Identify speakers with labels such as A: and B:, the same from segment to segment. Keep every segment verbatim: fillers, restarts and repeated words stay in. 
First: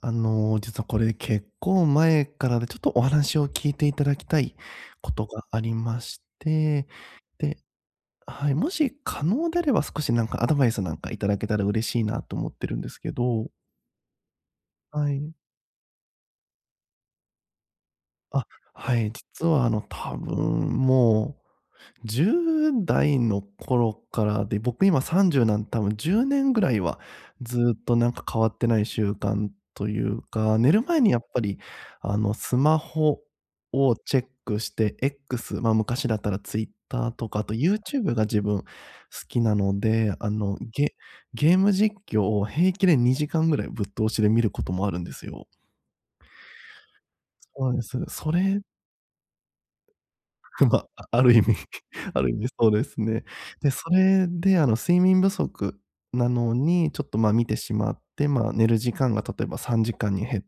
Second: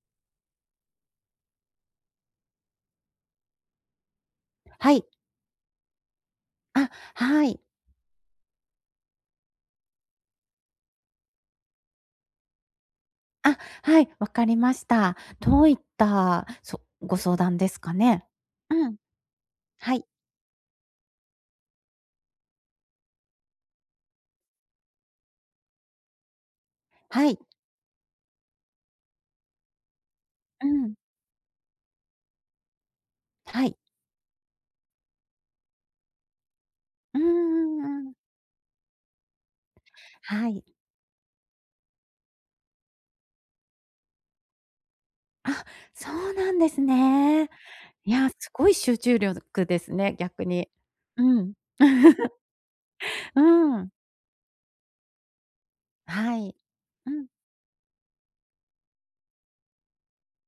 A: あの、実はこれ結構前からで、ちょっとお話を聞いて頂きたい
B: はい。
A: ことがありまして、
B: あ、は
A: で
B: い。
A: あ、はい、もし可能であれば少しなんかアドバイスなんか頂けたら嬉しいなと思ってるんですけど。
B: あ、はい、わかりまし
A: は
B: た。
A: い。
B: どういった、そご相談ですかね？
A: あ、
B: うん。
A: はい、実はあの、
B: はい。
A: 多分もうじゅうだいの頃からで、僕、今さんじゅうなん多分じゅうねんぐらいは
B: はい。
A: ずっとなんか変わってない習慣というか、
B: う
A: 寝る
B: ん。
A: 前にやっぱりあの、スマホ
B: はい。
A: をチェックして、X、ま、昔だったら Twitter
B: うん
A: とか、あと
B: うんう
A: YouTube
B: ん。
A: が自分好きなので、あ
B: は
A: の、
B: い。
A: ゲゲーム実況を平気でにじかんぐらいぶっ通しで見ることもあるんですよ。
B: あ、そうなんですね。
A: そうなんです、
B: いや、
A: そ
B: す
A: れ
B: ごい集中力ですね、逆
A: ふん、
B: に。
A: ばあある意
B: う
A: 味
B: ん。
A: あ る意味そうですね。
B: う
A: で、
B: ー
A: そ
B: ん。
A: れであの、睡眠不足な
B: は
A: の
B: い。
A: に、ちょっ
B: う
A: と
B: ん。
A: ま、見てしまって、まあ、寝る時間が、例えばさんじかんに減っ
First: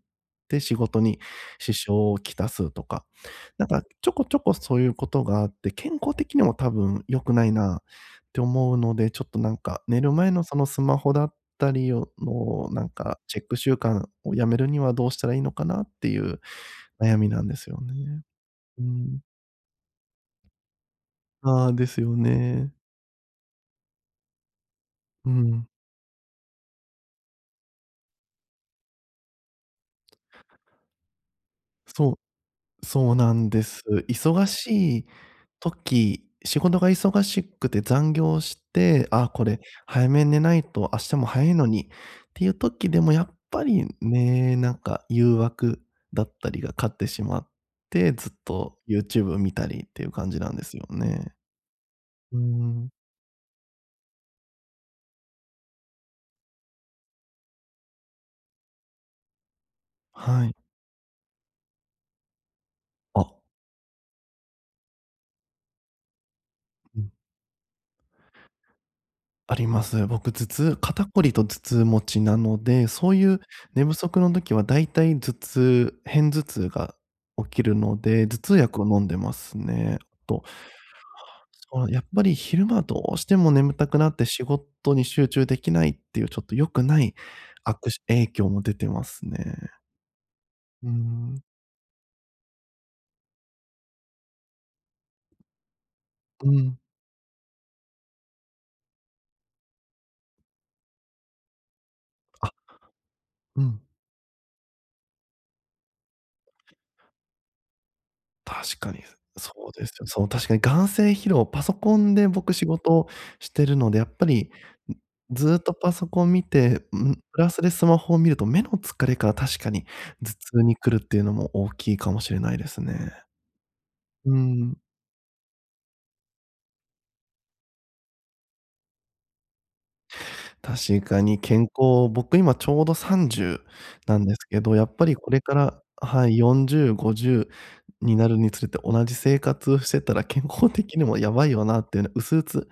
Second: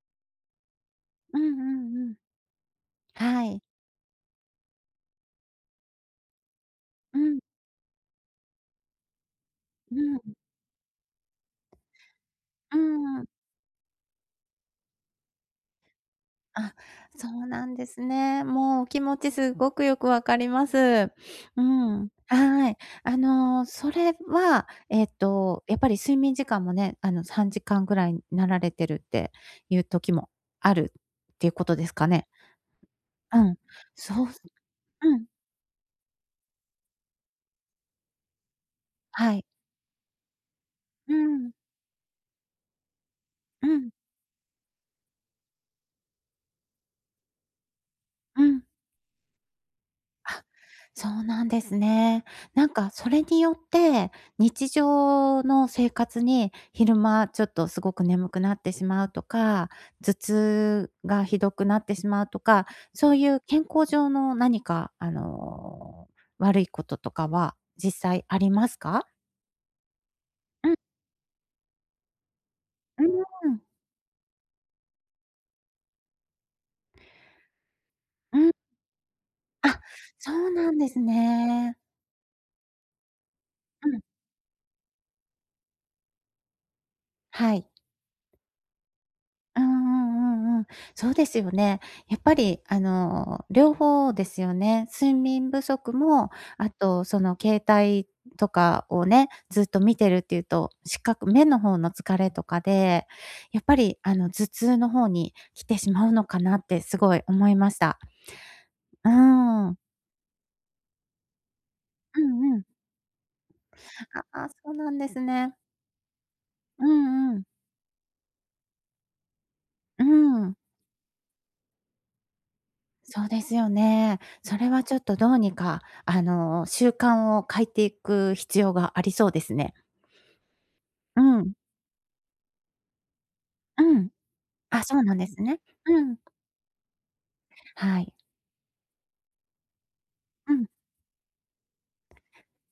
A: て、仕事に
B: うんう
A: 支
B: ん
A: 障
B: うん。
A: をきたすとか。
B: はい。
A: なんかちょこちょこそういう事があって、健康的にも多分
B: う
A: 良く
B: ん。
A: ないなって思うので、ちょっとなんか
B: うん
A: 寝る
B: う
A: 前
B: ん。
A: のそのスマホだったりをの
B: う
A: なんか
B: ん。
A: チェック習慣を止めるには、どうしたらいいのかな？っていう
B: あ、
A: 悩
B: そ
A: みな
B: う
A: んで
B: な
A: す
B: ん
A: よ
B: です
A: ね。
B: ね。も
A: う
B: うお気持
A: ん。
B: ちすっごくよくわかります。う
A: ああ、です
B: ん、
A: よ
B: は
A: ね。
B: い。あの、それはえっ
A: う
B: と、
A: ん。
B: やっぱり睡眠時間もね、あの、さんじかんぐらいになられてるっていう時もあるっていうことですか
A: そ
B: ね？
A: う、そうな
B: う
A: ん
B: ん、
A: です。
B: そうす
A: 忙しい
B: うん。
A: 時、仕事が忙しくて残業して「あ、
B: は
A: こ
B: い。
A: れ早めに寝ないと、明
B: う
A: 日も早
B: ん。
A: いのに」っていう時でもやっぱ
B: う
A: り
B: ん。
A: ね、なんか誘惑だったりが勝ってしまって、ずっ
B: うん。
A: と YouTube 見たりっていう感じ
B: あ、
A: なんですよ
B: そう
A: ね。
B: なんですね。
A: うー
B: なんか
A: ん。
B: それによって、日常の生活に昼間ちょっとすごく眠くなってしまうとか、頭
A: はい。
B: 痛がひどくなってしまうとか、そうい
A: あ。
B: う健康上の何かあの、悪いこと
A: うん。
B: とかは実際ありますか？
A: あります。僕、頭
B: う
A: 痛
B: ん。
A: 肩こりと頭痛持ちなので、
B: う
A: そういう
B: ーん。
A: 寝不足の時は大体頭痛、偏頭痛が起きるので、
B: う
A: 頭
B: ん。
A: 痛薬を飲んでます
B: あ、
A: ね、えっ
B: そ
A: と、
B: う
A: あ、
B: なんですね。
A: そう、やっぱり昼間どうしても眠た
B: う
A: く
B: ん。
A: なって仕事に集中できないっていう、ちょっと良くない
B: はい。
A: 悪しゅ影響も出てますね。
B: うんうんうんうん。
A: うん
B: そうで
A: う
B: す
A: ん。
B: よね。やっぱりあの、両方ですよね。睡眠不足も、
A: う
B: あ
A: ん。
B: とその携帯とかをね、ずっと見てるって言うと、視覚、目の方の疲れと
A: あ。
B: かで、
A: う
B: やっぱ
A: ん。
B: りあの、頭痛の方に来てしまうのかなってすごい思いました。
A: 確かに。
B: う
A: うそう
B: ん。
A: ですよ。そう、確かに眼精疲労、パソコン
B: う
A: で僕
B: んう
A: 仕
B: ん。
A: 事してるので、やっぱ
B: あ、あ、
A: り、
B: そうな
A: ん、
B: んです
A: ず
B: ね。
A: っとパソコン見て、
B: う
A: うん、
B: んう
A: プ
B: ん。
A: ラスでスマホを見ると、目の疲れから確かに、
B: う
A: 頭
B: ん。
A: 痛に来るっていうのも大きいかもしれないですね。
B: そうですよね。
A: う
B: それ
A: ん。
B: はちょっと、どうにかあの、習慣を変いていく必要がありそうですね。
A: 確か
B: う
A: に
B: ん。
A: 健康、僕今ちょうどさんじゅう
B: うん。
A: なんですけど、
B: あ、
A: やっ
B: そう
A: ぱ
B: な
A: り
B: んで
A: これ
B: す
A: か
B: ね。
A: ら
B: う
A: あ、
B: ん。
A: はい、よんじゅうごじゅ
B: は
A: う
B: い。
A: になるにつれて同じ生活をしてたら健
B: うん。
A: 康的にもやばいよなってな、薄うつ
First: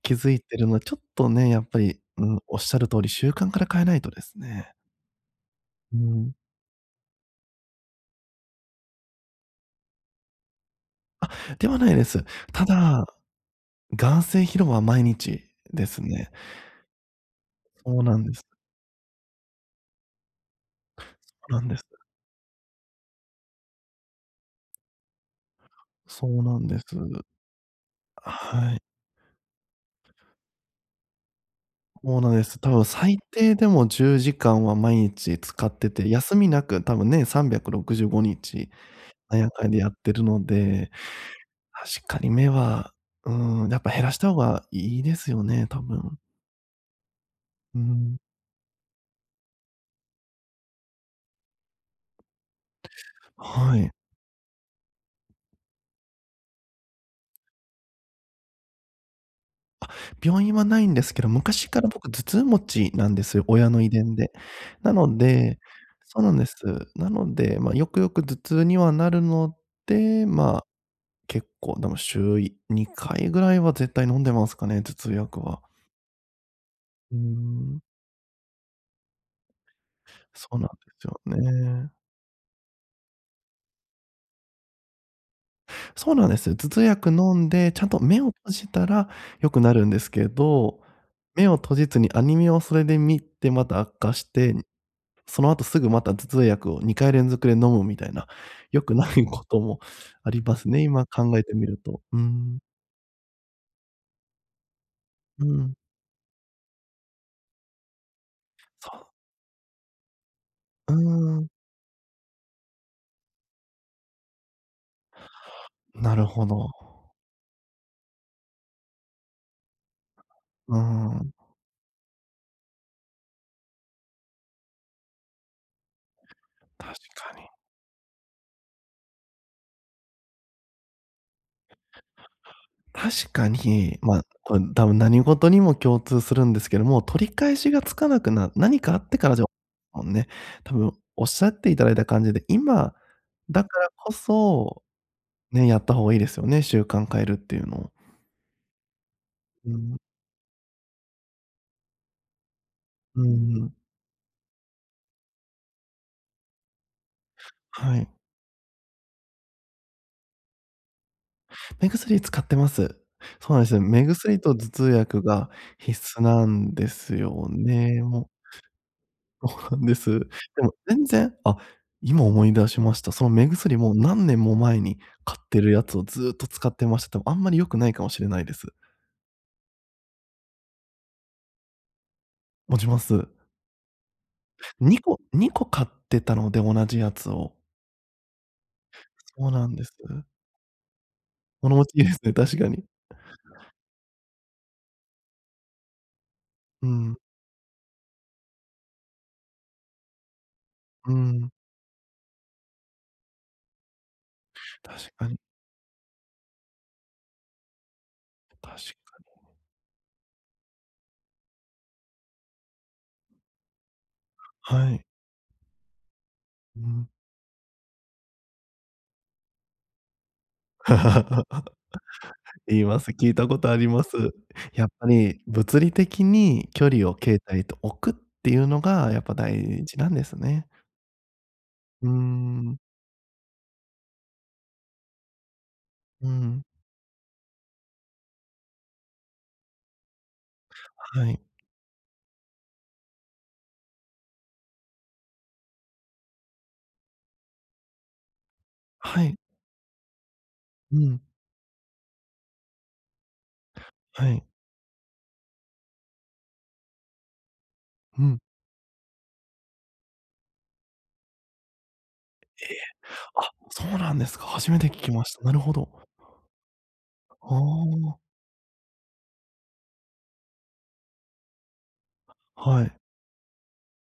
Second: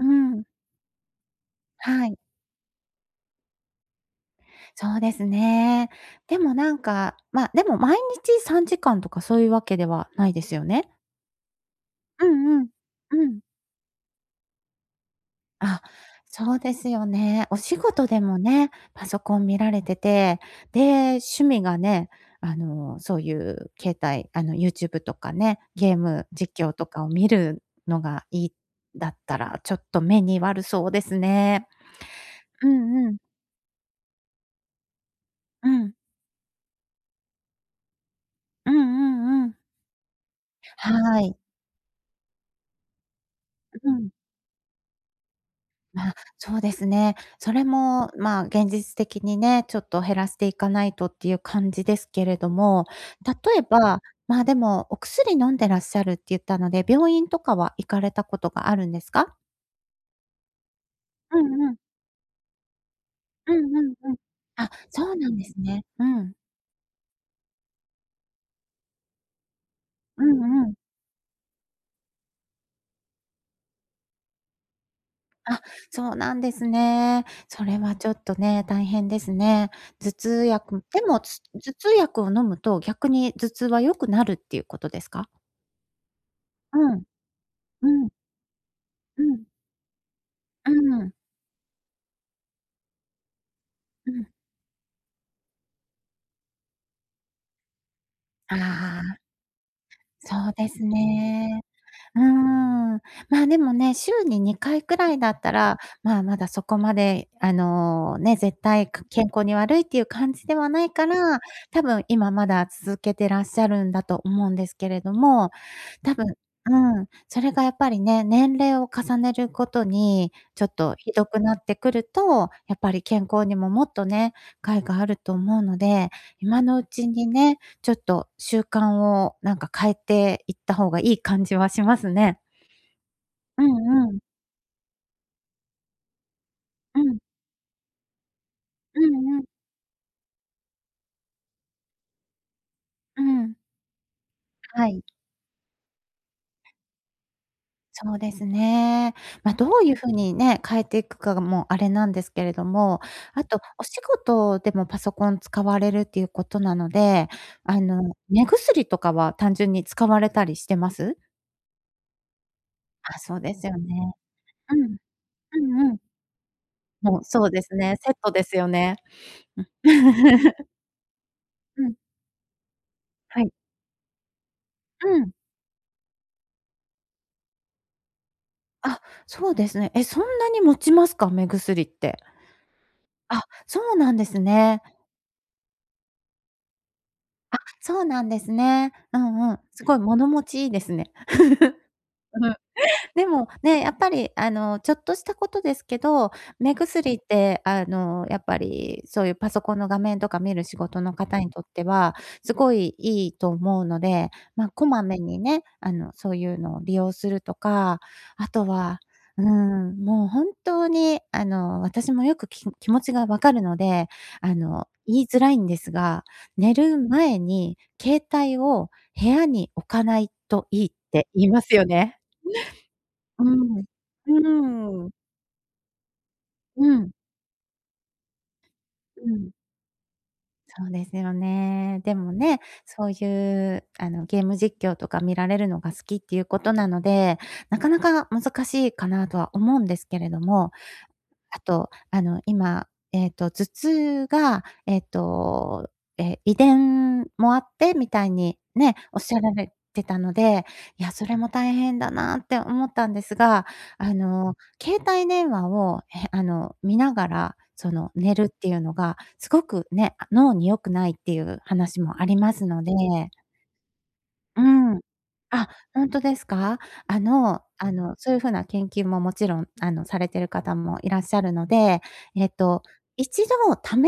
B: う
A: 気づい
B: ん。
A: てるの、ちょっとね、やっぱり、
B: はい。
A: うん、おっしゃる通り習慣から変えないとですね。
B: そうですね。
A: うん。
B: でも、なんか、ま、でも毎日さんじかんとかそういうわけではないですよね？
A: あ、ではないです。
B: うんう
A: た
B: ん、
A: だ、
B: うん。
A: 眼精疲労は毎日
B: あ、
A: ですね。
B: そうですよね。お仕
A: そう
B: 事
A: な
B: で
A: んで
B: も
A: す。
B: ね、パソコン見られてて、で、
A: そ
B: 趣
A: うな
B: 味
A: んで
B: が
A: す。
B: ね、あの、そうゆう、携帯あの、YouTube とかね、ゲー
A: そ
B: ム
A: うな
B: 実
A: ん
B: 況
A: です。
B: とかを見るのがいい、
A: はい。
B: だったら、ちょっと目に悪そうですね。
A: そうなんです。
B: う
A: 多分
B: んう
A: 最
B: ん。
A: 低でも、じゅうじかんは毎日使
B: う
A: って
B: ん。
A: て、休みなく、多分、年さんびゃくろくじゅうごに
B: う
A: ち、
B: んう
A: あ
B: んう
A: や
B: ん。
A: かにやってるので、
B: はい。
A: 確かに目は、うーん、
B: う
A: やっ
B: う
A: ぱ減
B: ん。
A: らした方がいいですよね、多
B: まあ、
A: 分。
B: そうですね。それ
A: うう
B: も
A: ん。
B: まあ、現実的にね、ちょっと減らしていかないとってゆう感じですけれども、例え
A: はい。
B: ば、まあでも、お薬飲んでらっしゃるって言ったので、病院とかは行かれたことがあるんですか？
A: あ、病院はないんですけど、
B: うん
A: 昔
B: うん。
A: から、僕、頭痛持ちなんですよ、
B: う
A: 親
B: ん
A: の
B: う
A: 遺
B: んう
A: 伝
B: ん。
A: で。
B: あ、
A: な
B: そ
A: の
B: うなんです
A: で
B: ね。う
A: そうな
B: ん。
A: んです。なので、ま、よくよく頭痛にはなるの
B: う
A: で、ま
B: ん
A: あ、
B: うん。
A: 結構、でも、週いにかいぐらいは絶対飲んでますかね、頭痛薬
B: あ、
A: は。
B: そうなんです
A: うー
B: ね。それ
A: ん。
B: はちょっとね、大変ですね。頭痛
A: そうなん
B: 薬
A: で
B: で
A: す
B: も、
A: よ
B: つ頭
A: ね。
B: 痛薬を飲むと逆に頭痛は良くなるってゆうことですか？
A: そうなんです。頭痛
B: うん。
A: 薬飲んで、ちゃ
B: う
A: んと
B: ん。
A: 目を閉じたら
B: うん。
A: 良くなるんですけ
B: う
A: ど、
B: ん。
A: 目を閉じずにアニメをそれで見てまた悪
B: う
A: 化し
B: ん。
A: て、その後すぐまた頭痛薬をにかい連続で飲むみたいな、
B: あ
A: 良く
B: あ。
A: ないこともあ
B: そ
A: り
B: う
A: ま
B: で
A: すね。
B: す
A: 今考えて
B: ね。
A: みると。う
B: うー
A: ん。
B: ん。ま、でもね、週ににかいくらいだっ
A: う
B: た
A: ん。
B: ら、まあ、まだそこまで、あの、ね、絶対
A: そ
B: か
A: う。
B: 健康に悪いっていう感じではない
A: うー
B: から、
A: ん。
B: 多分今まだ続けてらっしゃるんだと思うんですけれども。多
A: なる
B: 分、
A: ほど。
B: うん、それがやっぱりね、年齢を重ねるごとにちょっ
A: うー
B: とひど
A: ん。
B: くなってくると、やっぱり健康にももっとね、害があると思うので、今のう
A: 確
B: ちに
A: かに。
B: ね、ちょっと習慣を、なんか、変えていった方がいい感じはしますね。
A: 確か
B: う
A: に、
B: んうん。
A: ま、これ多分何事にも共通するんですけど
B: う
A: も、
B: ん
A: 取り返しがつかなくな何かあ
B: う
A: ってから
B: んう
A: じゃ
B: ん。
A: ね、多分おっしゃって頂いた感じで、今
B: うん。
A: だからこそ
B: はい。
A: ね、やった方がいいですよね、習慣変えるっていうのを。
B: そうですね。ま、ど
A: う
B: ういう
A: ん。
B: 風にね、変えていくかが、もう、あれなんですけれども、
A: う
B: あと、
A: ん。
B: お仕事でもパソコン使われるっていうことなので、あ
A: はい。
B: の、目薬とかは単純に使われたりしてます？
A: 目薬使ってます。
B: あ、そう
A: そ
B: で
A: うなん
B: す
A: です
B: よ
A: よ、目
B: ね。
A: 薬と頭
B: う
A: 痛
B: ん。
A: 薬が
B: うんうん。
A: 必須なんです
B: もう、そ
A: よ
B: うですね。
A: ね。
B: セッ
A: も。
B: トですよね。ん。
A: そうなんです。で も全然、あ、
B: うん。
A: 今思い出しました。その
B: は
A: 目
B: い。
A: 薬も何年も前に
B: うん。
A: 買ってるやつをずっと使ってました。多分あんまり良くないかもしれないです。
B: あ、そうですね。え、そんなに持ちますか？目薬って。
A: 持ちます。
B: あ、そうなんですね。
A: にこにこ買ってたので。同じやつを。
B: あ、そうなんですね。う
A: そ
B: ん
A: う
B: うん。
A: なんで
B: す
A: す。
B: ごい物持ちいいですね。
A: 物持ちいいですね、確 かに。
B: でも、ね、やっぱり、あの、ちょっとしたことですけど、目
A: う
B: 薬
A: ん。
B: って、あの、やっぱり、そういうパソコンの画面とか見る仕事
A: う
B: の方
A: ん。
B: にとってはすごいいいと思うので、ま、こま
A: 確
B: め
A: かに。
B: にね、あの、そういうのを利用するとか、あと
A: 確
B: は、
A: かに。
B: うん、もう、本当に、あの、私もよくき気持ちがわかるので、あの、
A: はい。
B: 言いづらいんですが、寝
A: う
B: る
A: ん。
B: 前に携帯を部屋に置かないといいって言 いますよね。
A: 言います。聞いたことあり
B: う
A: ます。
B: ん。う
A: やっぱ
B: ーん。
A: り、物理的に
B: う
A: 距離
B: ん。
A: を携帯と置くっていうのが、やっ
B: う
A: ぱ
B: ん。
A: 大事なんですね。
B: そうですよね。
A: うー
B: でもね、
A: ん。
B: そういう、あの、ゲーム実況とか見られるのが好きっ
A: う
B: ていうこ
A: ん。
B: となので、なかなか難しいかなとは思うんですけれども、
A: はい。
B: あと、あの、今、えっと、頭痛が、えっと、え、遺伝もあってみたいにね、おっ
A: は
B: し
A: い。
B: ゃられてたので、
A: う
B: いや、
A: ん。
B: それも大変だなって思ったんですが、あ
A: はい。
B: の、携帯電話を、え、あの、見ながら、その、
A: う
B: 寝
A: ん。
B: るっていうのがすごくね、あ脳に良くないっていう話もあります
A: え。
B: ので。
A: あ、そうなんですか。
B: う
A: 初めて聞
B: ん。
A: きました。なる
B: あ、
A: ほど。
B: ほんとですか？あ
A: あ
B: のあの、
A: あ。
B: そういうふうな研究ももちろん、あの、されている方もいらっしゃるので、えっ
A: は
B: と、
A: い。
B: 一度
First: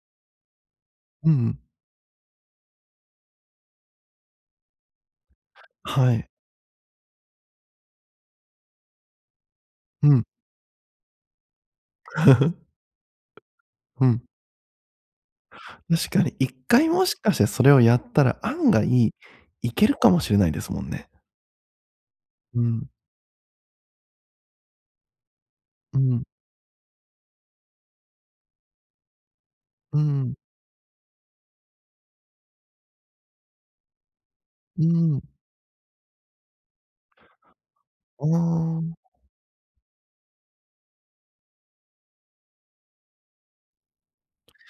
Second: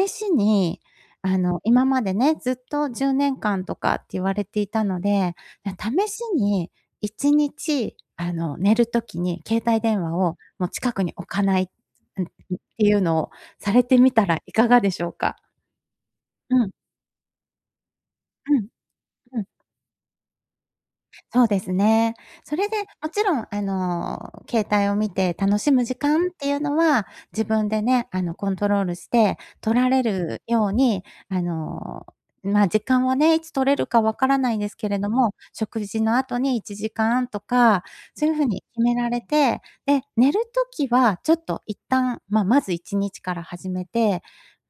B: 試しに、
A: う
B: あの、
A: ん。
B: 今までね、ずっとじゅうねんかんとかって言われていたので、や、試
A: は
B: し
A: い。
B: にいちにちあの、寝る時に携帯電話
A: うん。
B: をもう近くに置かない。っ ていうのをされて
A: う
B: みた
A: ん。
B: らいかがでしょうか？
A: 確かにいっ
B: うん。
A: かいもしかしてそれをやったら
B: うん。
A: 案外
B: うん。
A: 行けるかもしれないですもんね。
B: そうですね。そ
A: う
B: れで
A: ん。
B: もちろん、あの、携帯を見て楽しむ時
A: うん。
B: 間っていうのは、自分でね、あの、コントロールしてとら
A: う
B: れ
A: ん。
B: るように、あの、ま、時間はね、いつ取れるか分からないんです
A: う
B: けれど
A: ん。
B: も、食事の後にいちじかんとか、
A: あ
B: そういうふうに決
A: あ。
B: められて、で、寝る時はちょっと一旦、ままずいちにちから始めて、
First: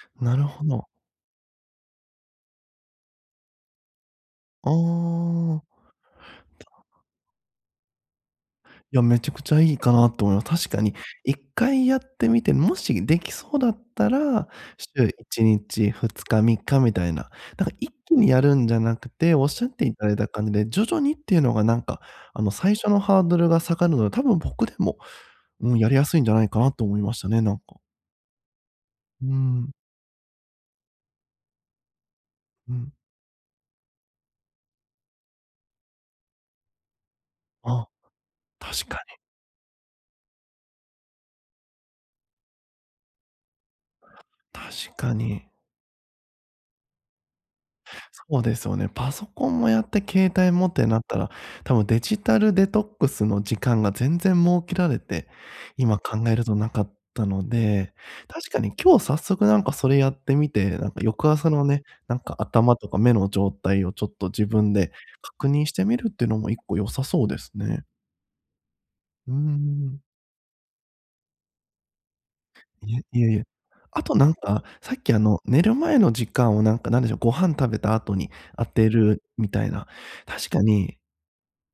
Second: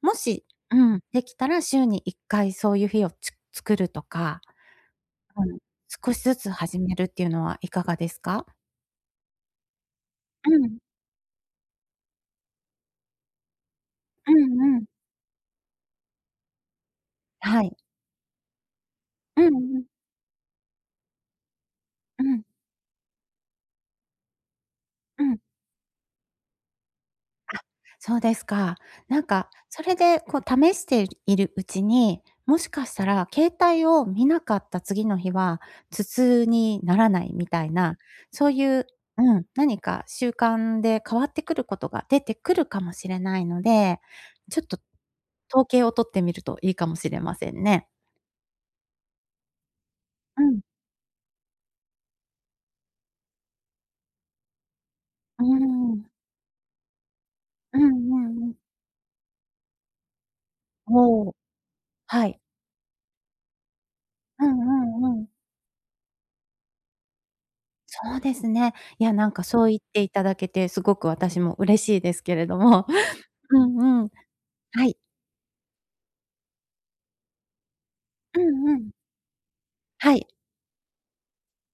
B: も
A: なる
B: し、
A: ほ
B: う
A: ど。
B: ん、できたら週にいっかいそういう日をつ作るとか。
A: ああ
B: [unintelligible] 少しずつ始めるっていうのはいかがですか？
A: いや、めちゃくちゃいいかなと思いま
B: う
A: す。確
B: ん。
A: かにいっかいやってみて、もしできそうだった
B: う
A: ら、
B: んうん。
A: 週いちにちふつかみっかみたいな。
B: は
A: だか
B: い。
A: ら一気にやるんじゃなくて、
B: う
A: お
B: ん
A: っしゃっ
B: うん。
A: ていただいた感じで、徐々にっていうのが、なんか、
B: う
A: あ
B: ん。
A: の、最初のハードルが下がるので、多分僕でも、
B: うん。
A: うん。やりやすいんじゃないかなと思いましたね。なん
B: あ、
A: か。
B: そうですか。なん
A: う
B: か、
A: ん。
B: それで、こう、試しているうちに、もし
A: う
B: か
A: ん。
B: したら携帯を見なかった次の日は頭痛にならないみたい
A: あ。
B: な、そうい
A: 確
B: う、
A: かに。
B: うん、何か習慣で変わってくることが出てくるかもしれないので、ちょっと
A: 確かに。
B: 統計を取ってみるといいかもしれませんね。
A: そうですよね。パソコンもやって携
B: う
A: 帯
B: ん。
A: もってなったら、多分デジタルデトックスの時間が全然設けられて、
B: うー
A: 今
B: ん。
A: 考えるとなかったの
B: うん
A: で、
B: うん
A: 確
B: うん。
A: かに今日早速、なんか、それやってみて、なんか、
B: お
A: 翌
B: お。
A: 朝のね、なん
B: は
A: か、
B: い。
A: 頭とか目の状態を、ちょっと、
B: う
A: 自分で
B: んうんうん。
A: 確認してみるっていうのもいっこ良さそうですね。
B: そうですね。いや、な
A: う
B: ん
A: ー
B: か、そう言っ
A: ん。
B: ていただけてすごく私も嬉しいですけれども。
A: いえ、いえいえ。
B: うん
A: あ
B: うん。
A: と、なんか、
B: は
A: さ
B: い。
A: っき、あの、寝る前の時間を、なんか、なんでしょう、ご飯食べた後に
B: う
A: 当
B: んう
A: て
B: ん。
A: るみたいな。
B: はい。
A: 確かに、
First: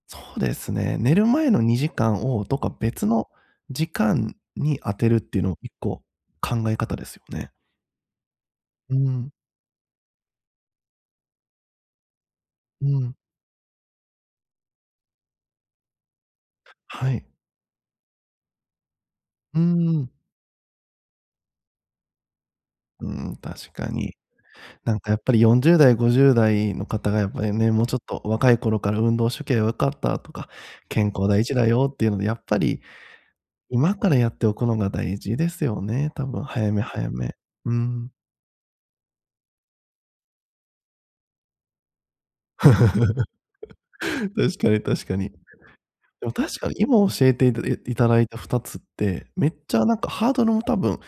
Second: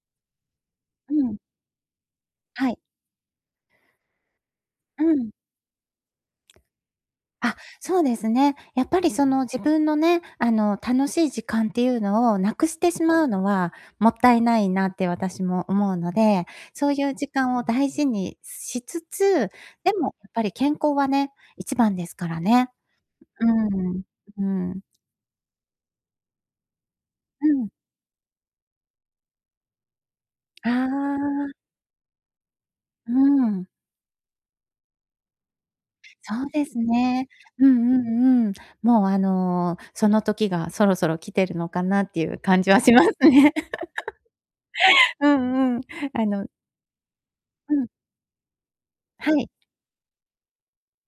A: そうですね、寝
B: う
A: る
B: ん。
A: 前のにじかんをどっ
B: は
A: か
B: い。
A: 別の時間に当
B: う
A: てるっ
B: ん。
A: ていうのをいっこ考え方ですよね。
B: あ、そうですね。やっ
A: う
B: ぱり、そ
A: ん。
B: の、自分のね、あの、楽しい時間っていうのをなくし
A: う
B: てし
A: ん。
B: まうのはもったいないなって私も思うので、そうい
A: は
B: う
A: い。
B: 時間を大事にしつつ、
A: うー
B: でも
A: ん。
B: やっぱり健康はね、一番ですからね。
A: うん、
B: う
A: 確か
B: ーん。
A: に。
B: うん。
A: なんか、やっぱり、よんじゅうだいごじゅうだいのかたが、やっぱ
B: う
A: り
B: ん。
A: ね「もうちょっと若い頃から運動しときゃよかった」とか
B: あ
A: 「健康大
B: あ。
A: 事だよ」って言うので、やっぱり
B: うん。
A: 今からやっておくのが大事ですよね。多
B: そ
A: 分
B: うで
A: 早
B: す
A: め早
B: ね。
A: め。
B: う
A: う
B: んう
A: ん。
B: んうん。もう、あの、その時がそろそろ来てるのかなっていう感じはしますね。
A: 確かに確か
B: う
A: に。
B: んうん。あ
A: でも
B: の。
A: 確かに今教えていた
B: うん。
A: 頂いたふたつって、
B: は
A: め
B: い。
A: っちゃ、なんか、ハードルも多分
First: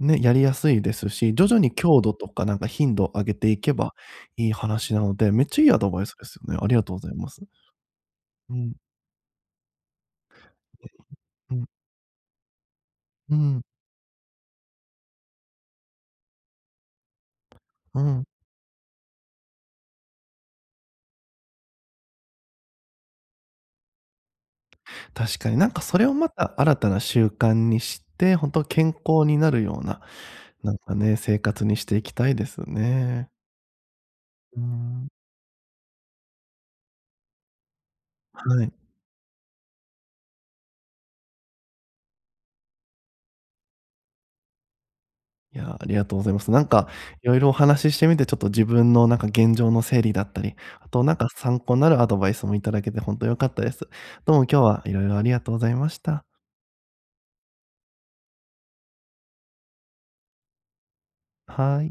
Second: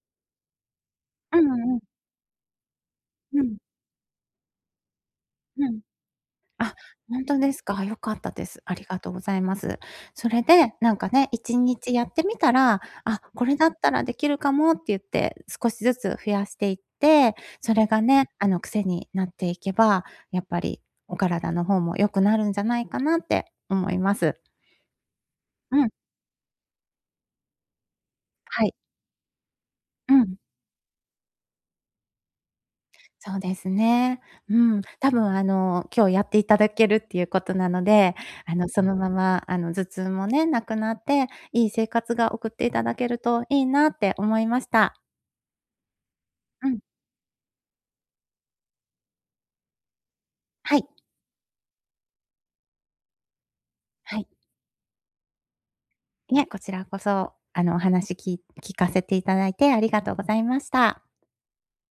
A: ね、やりやすいですし、
B: う
A: 徐々に
B: んうん。
A: 強度とか、なんか、頻度を上げ
B: う
A: てい
B: ん。
A: けばいい話なのでめっちゃ
B: う
A: いいア
B: ん。
A: ドバイスですよね。あり
B: あ、
A: がとうござい
B: ほん
A: ま
B: と
A: す。
B: ですか？良かったで
A: う
B: す。
A: ん。
B: ありがとうございます。それで、なんかね、い
A: [unintelligible] う
B: ち
A: ん。
B: にちやってみたら、あ、
A: う
B: これ
A: ん。
B: だったらできるかもって言って少しずつ増やしていって、それ
A: う
B: が
A: ん。
B: ね、あの、クセになっていけば、やっぱり、お体の方も良くなるんじゃないかなって思います。
A: 確かに、なんか、
B: うん。
A: それをまた新たな習慣にして、本当
B: はい。
A: 健康になるような、
B: うん。
A: なんかね、生活にしていきたいですね。
B: そうですね。う
A: うー
B: ん、
A: ん。
B: 多分、あの、今日やっていただけるっていうことなので、あ
A: は
B: の、
A: い。
B: そのまま、あの、頭痛もね、なくなって、いい生活が送っていただけるといいなって思いました。
A: いやあ、ありがとうございます。なん
B: うん。
A: か、色々お話ししてみて、ちょっと、自分の、なんか、現状の整理だったり、
B: は
A: あ
B: い。
A: と、なんか、参考になるアドバイスも頂けて本当良かったです。
B: はい。
A: どうも今日は色々ありがとうございました。
B: いえ、こちらこそ、あの、お話き聞かせていただいてありがとうございました。
A: はい。